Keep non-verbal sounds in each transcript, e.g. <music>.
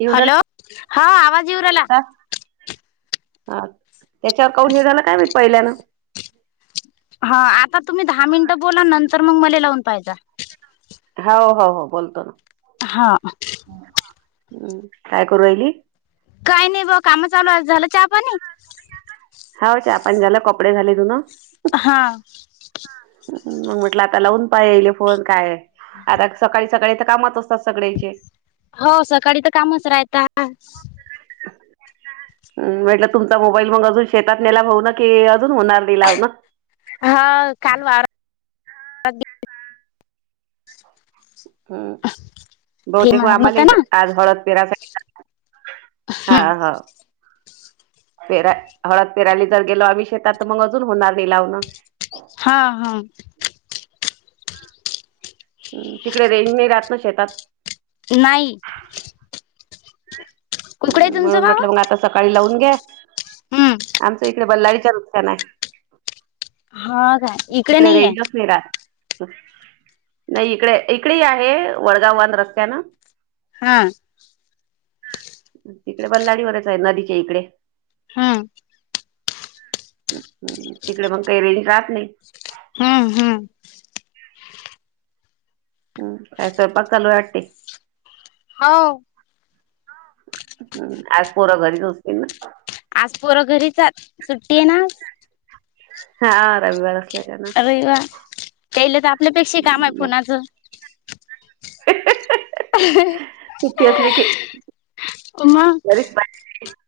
युनरल hello हा आवाज येऊरला. हा त्याच्यावर काून हे झालं काय मी पहिल्यान. हा आता तुम्ही दहा मिनिटं बोला नंतर मग मला लावून पाहिज. हो हो हो बोलतो ना. हा. काय करून राहिली? काही नाही बघ काम चालू आहे झालं चहापाणी. हा चहा पाच झाला कपडे झाले तुन. हा. हम्म मग म्हटलं आता लावून पा येले फोन काय आता सकाळीच सकाळी तर कामात असतात सगळे्याचे. हो सकाळी तर कामच राहिता. म्हटलं तुमचा मोबाईल मग अजून शेतात नेला भाऊ ना कि अजून होणार दिलाव ना. हा काल वार. <unintelligible> हम्म बहुतेक आम्हाला ना आज हळद पेराय. <unintelligible> हा ह. फेरा हळद पेराली जर गेलो आम्ही शेतात तर मग अजून होणार नाही लावणं. हा हम्म. हम्म तिकडे रेंज नाही राहत ना शेतात. नाही. ह् कुकडे आहे तुमचं म्हणून बाबा म्हटलं मग आता सकाळी लावून घ्या हम्म आमचं इकडे बल्लारीच नुकसान आहे. हा. तिकडे रेंज नसते. <unintelligible> नाही इकडे इकडे आहे वडगाववान रस्त्या ना. हा. तिकडे बल्लाडीवरच आहे नदीच्या इकडे. हमम. तिकडे मग काही रेली जहात नाही. हम हम हम्म काय स्वयंपाक चालू आहे वाटते. होव. हम् आज पोर घरीच असतील ना. आज पोर घरीच आहेत सुट्टी आहे ना. हा रविवार अस अरवि वा त्याल तर आपल्यापेक्षा काम आहे फोनाचं. सुट्टी असली की मग बरीच <unintelligible>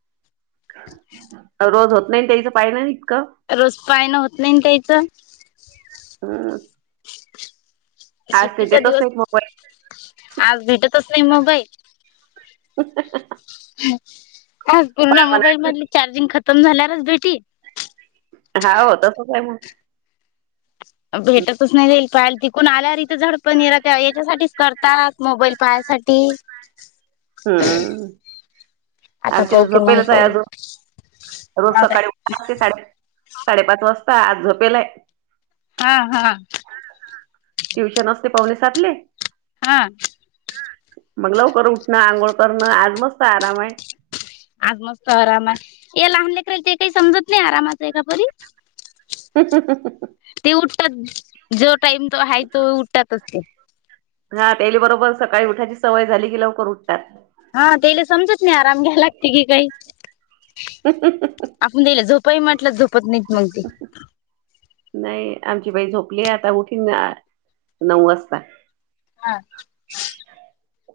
दरोज होत नाही त्याचं पाय नाही इतकं. रोज पायन होत नाही ना त्यायचं हम् सुट्टकीचा देतच दिवस नाहीत मोबाईल. आज भेटतच नाही मोबाईल. <unintelligible> आज पुर्ण मोबाईल मधले चार्जिंग खतम झाल्यावरच भेटी. हा हो तसंच काय मग. भेटतच नाही राईल पाल ती. कोण आल्यार इथं झड पण रा याच्यासाठीच करतात मोबाईल पाहासाठी. हम्म आता आम पाहू तिथ की मग झपेलच आहे पाहू अजून रोज हा काय सकाळी ते साडे साडेपाच वाजता आज झपेलाय. हा हा. ट्यूचन असते पावुणे सातले. हा. मग लवकर उठना आंघोळ करना आज मस्त आराम आहे. आज मस्त आराम आहे हे लहान लेकराला ते काही समजत नाही आरामाचं आहे का परी. <unintelligible> ते उठतात जो टाईम तो आहे तो उठतातच ते. हा त्याली बरोबर सकाळी उठायची सवय झाली की लवकर उठतात. हा तेला समजत नाही आराम घ्यायला लागते की काही. <unintelligible> आपण दिला झोपाही म्हटलं झोपत नाहीत मग ते. नाही आमची बाई झोपली आहे आता उठिना नऊ वाजता. हा.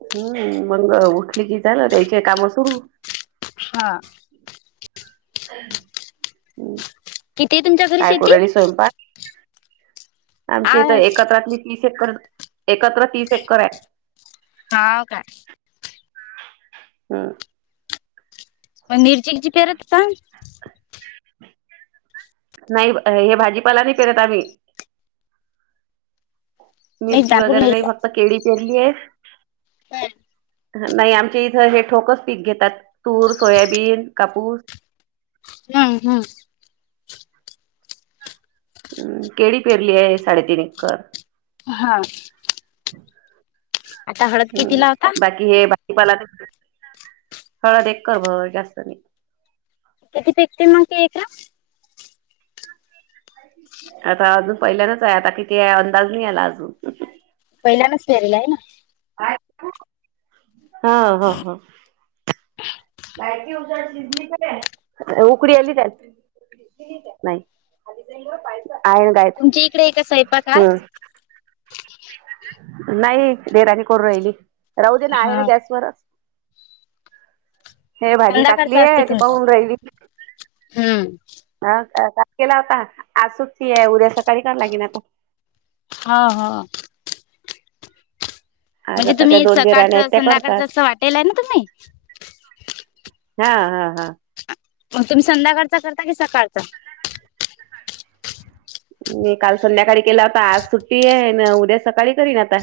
हम्म मग उठली की झालं त्याचे काम सुरू. हा. हम्म. किती तुमच्या घरी शेती? आमच्या इथं आज एकत्रातली तीस एक्कर एकत्र तीस एकर आहे. हाव काय? हम्म. मपण मिरचीची पेरत काय? नाही हे भाजीपाला नाही करत आम्ही. मी मिरची दापूर वगैरे नाही फक्त केळी पेरली आहे. काय? नाही आमचे इथं हे ठोकस पीक घेतात तूर सोयाबीन कापूस. हम्म हम्म. हम्म केळी पेरली आहे साडेतीन एकर. हा. आता हळद किती हम्म लावता बाकी हे बाकी पाला <inaudible> हळद एक कर भर जास्त नाही. किती पिकते मगी ए येत्या? आता अजून पहिल्यांदच आहे, आता किती अंदाज नाही आला अजून. पहिनच फेरला आहे ना. हा हा हा. लायट उजड शिजली खर, उकडी आली काय? नाही, आहे गायत्री तुमच्या इकडे आहे का सैपाक आज? हम्म. नाही रे राणी करून राहिली राहू दे ना आहे ना हा गॅसवरच. हे भाजी संध्याकाळचा असते टाकलीय ती तुमचा पाहून राहिली. हम्म ह का केला होता आज सुट्टी आहे, उद्या सकाळी करावं लागेन आता. हा हा. आज म्हणजे आता त्या तुम्ही दोन देराण्या सकाळचं आहेत त्या संध्याकाळचं करतात असं वाटेल आहे ना तुम्ही. हा हा हा. मग तुम्ही संध्याकाळचा करता की सकाळचा? मी काल संध्याकाळी केला होता आज सुट्टी आहे ना उद्या सकाळी करीन आता.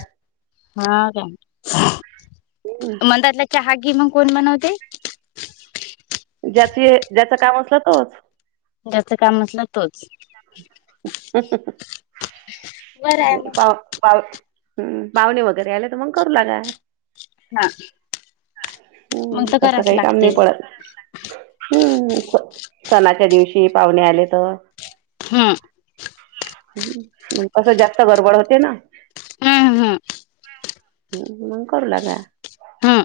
हा का मंदातला चहागी मग कोण बनवते? ज्याच ज्याच काम असलं तोच. ज्याच काम नसलं तोच. बरं आहे मग <unintelligible> हम्म पाहुणे वगैरे आले तर मग करू लागा. हा मग हम्म तर तसं कराच काही काम लागते नाही पडत. हम्म असं सणाच्या दिवशी पाहुणे आले तर हां हम्म म कसं जास्त गडबड होते ना. हम्म हम्म ह म, कररू लागा. हम्म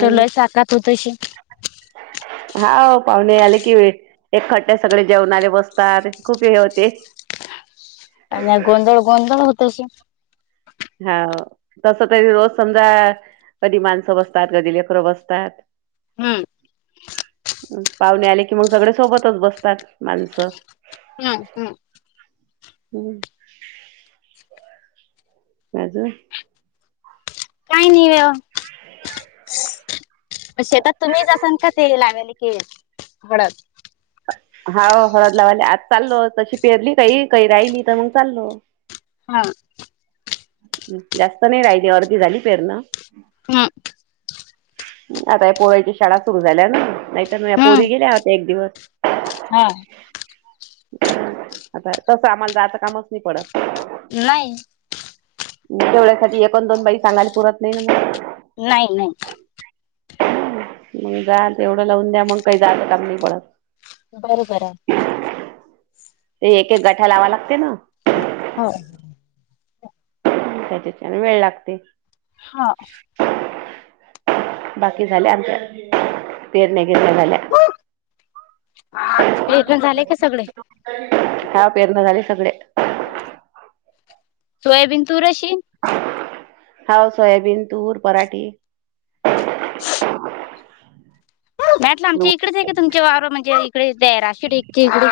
त्यो लई साकात होतशी. हाव पाहुणे आले की इखट्टे सगळे जेवणाले बसतात, खूप हे होते. आणि हा गोंधळ गोंधळ होतशी. हाव तसं तरी रोज समजा कधी माणसं बसतात, कधी लेकरं बसतात. हम्म पाहुणे आले कि मग सगळे, सोबतच बसतात माणसं. हा, हम. हम्म अजून? काही, नाही व. शेतात तुम्हीचसाल का तेल, आमेल कि घडत. हाव हळद लावाले आज चाललो तशी पेरली काही काही राहिली तर मग चाललो. हा. जास्त नाही राहिली अर्धी झाली पेरन. हम्म. आता या पोऱ्याची शाळा सुरु झाल्या ना, नाहीतर या हम्म पोरी गेल्या होत्या एक दिवस. हा. आता तसं आम्हाला जाचं कामच नाही पडत. नाही. मग तेवढ्यासाठी एक आणि दोन बाई सांगायला पुरत नाही ना मग. नाही नाही. मग जा ते एवढं लावून द्या, मग काही झाात काम नाही पडत. बरोबर, आहे. ते एक एक गठ्ठा लावाय लागते ना. होय. त्याच्याच्यान वेळ लागते. हा. बाकी झाल्या आमच्या पेरण्या बिरण्या झाल्या. हो <unintelligible> झाले का सगळे? हा पेरणं झाले सगळे. सोयाबीन तूर अशीन. हाव सोयाबीन, तूर, पराठी. <unintelligible> आमच्या इकडेच आहे का तुमचे वावर म्हणजे इकडे राशी टेकची इकडे?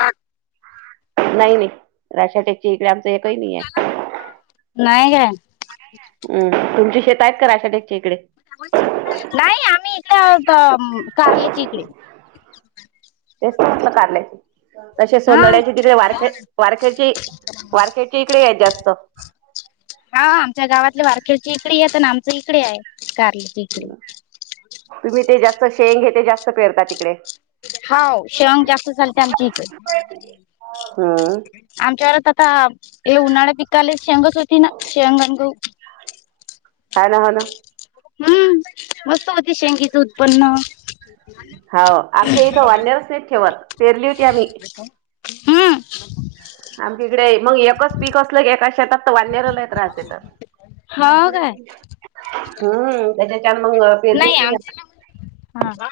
नाही नाही राशा टेकची इकडे आमचं एकही नाही आहे. नाहीय काय. हम्म तुमची शेत आहेत का राशा टेकच्या इकडे? नाही आम्ही इथं आ कारलेची इकडे. तेच आपलं कारल्याचे तसे हा <unintelligible> तिकडे वारखेड वारखेडची वारखेड ते इकडे आहेत जास्त. हा आमच्या गावातले वारखेडची इकडे आहेत आणि आमचे इकडे आहे कारलीची इकडे. तुम्ही ते जास्त शेंग, घे ते जास्त पेरता तिकडे. हाव शेवंग जास्त चालते आमच्या इकडे हा. आमच्या घरात आता हे उन्हाळ्यात पिकाले शेंगच होती ना शेंग आणि गहू. हा ना, ह ना. हम्म मस्त होती शेंगीच उत्पन्न. होा आमच्या इथं वाांण्यारच, नाहीच ठेवत पेरली होती आम्ही. हा आमच्या इकडे मग एकच पीक असलं की एका शेतात तर वांनर लई त्रास देतात. हाव काय? हम्म त्याच्या न मग नाही पेरलीच <unintelligible> आमच्या हा हा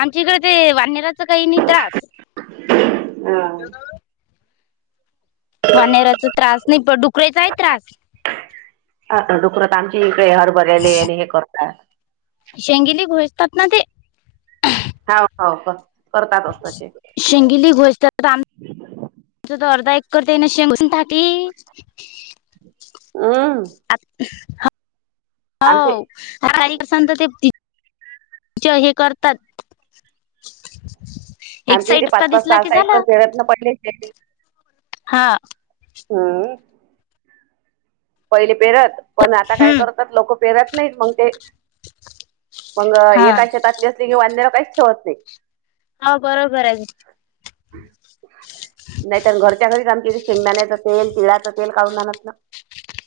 आमच्या इकडे ते वानेराच काही नाही त्रास. ह. वनेराचा त्रास नाही प डुकरायचा आहे त्रास. ह <unintelligible> दुखत आमची इकडे हरबरले आणि हे करतात. शेंगिली घोजतात ना ते! हो हो हो करतातच तसे. शेंगिली घोज आम तर अर्धा एक करता ये ना शेंगून टाकी <unintelligible> हम्म. आ, हो. आमचे ारी स तर तेच हे करतात <unintelligible> एक आमचे इथे साईड पाच पाच दिसला सहा की सहा एकर, झालं प्रेरत्न पडले. हा. हम्. पहिले पेरत. पण आता काय हम्म करतात लोक पेरत नाहीत मग ते मग हा एका शेतातले ध्याला काहीच ठेवत नाही. हा बरोबर आहेग. नाहीत घरच्या घरीच आमच्या इथे शेंगदाण्याच तेल तिळाच तेल काऊून जात ना.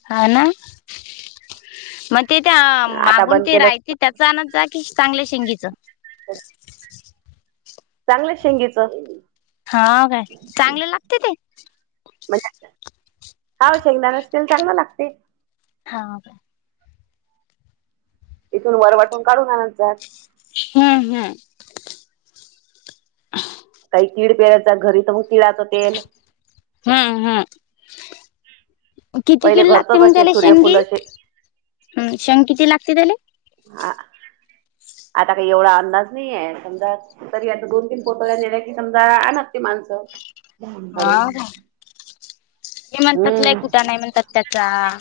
हा ना, मग ते त्या आता मागून बंद ते केलं रायते. त्याचा आनंद आहे की, चांगल्या शेंगीच. हो. चांगल्या शेंगीचं. हा काय चांगले लागते ते? हा शेकदा न असतील,, चांगला लागते. हा. इथून वर, वाटून काढून आणत जात. हम् हम्. काही कीड पेरायच घरी तर मग तिळाचं तेल. हम्म हम्म. किती पहिले किल लागते, घरचंच मग असे त्याला सूर्यफुल शेंगंगी असे हम्म शेंग किती लागते त्याला. हा आता काही एवढा, अंदाज नाहीये समजा. तरी आता दोन तीन पतळ्या नेल्या कि समजा आणत ते माणसं काढून <unintelligible> हे म्हणतात लय हम्म कुठ नाही, म्हणतात त्याचा.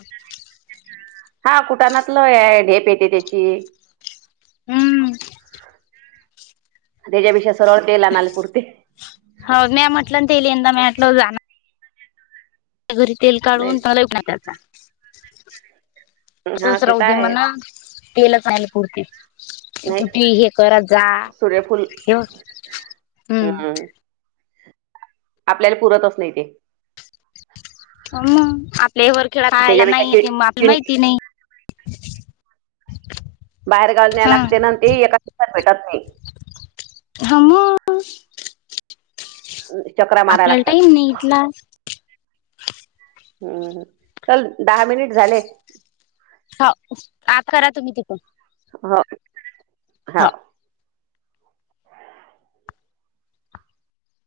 हा कुटानातलं आहे ढेप येते त्याची. हम्म. त्याच्यापेक्षा सरळ ते ला आण नाले पुुरती. हो मॅ अटलंंत तेली यंद म अटलं जा <unintelligible> घरी तेल नाही काढून तला, एक ना हा त्याचाच ते राह तर दे मणा. आहेच तेलचहिला पुरती. नाही कुठे हे करत जा, सूर्यफूल हेव हम्म. आपल्याला पुरतच नाही ते. मग आपल्या वर खेळा त्याच्यापेक्षा नाही कि तेग आपला किं माहिती नाही <unintelligible> <inaudible> बाहेर गावला न्याय हा लागते न, ते एकाात भेटत नाही. ह म. चक्र <unintelligible> आपल्याला टाईम नाही इथला. हम्म चल, दहा मिनिट झाले. हाव आ करा तुम्ही तिथण हो हौव.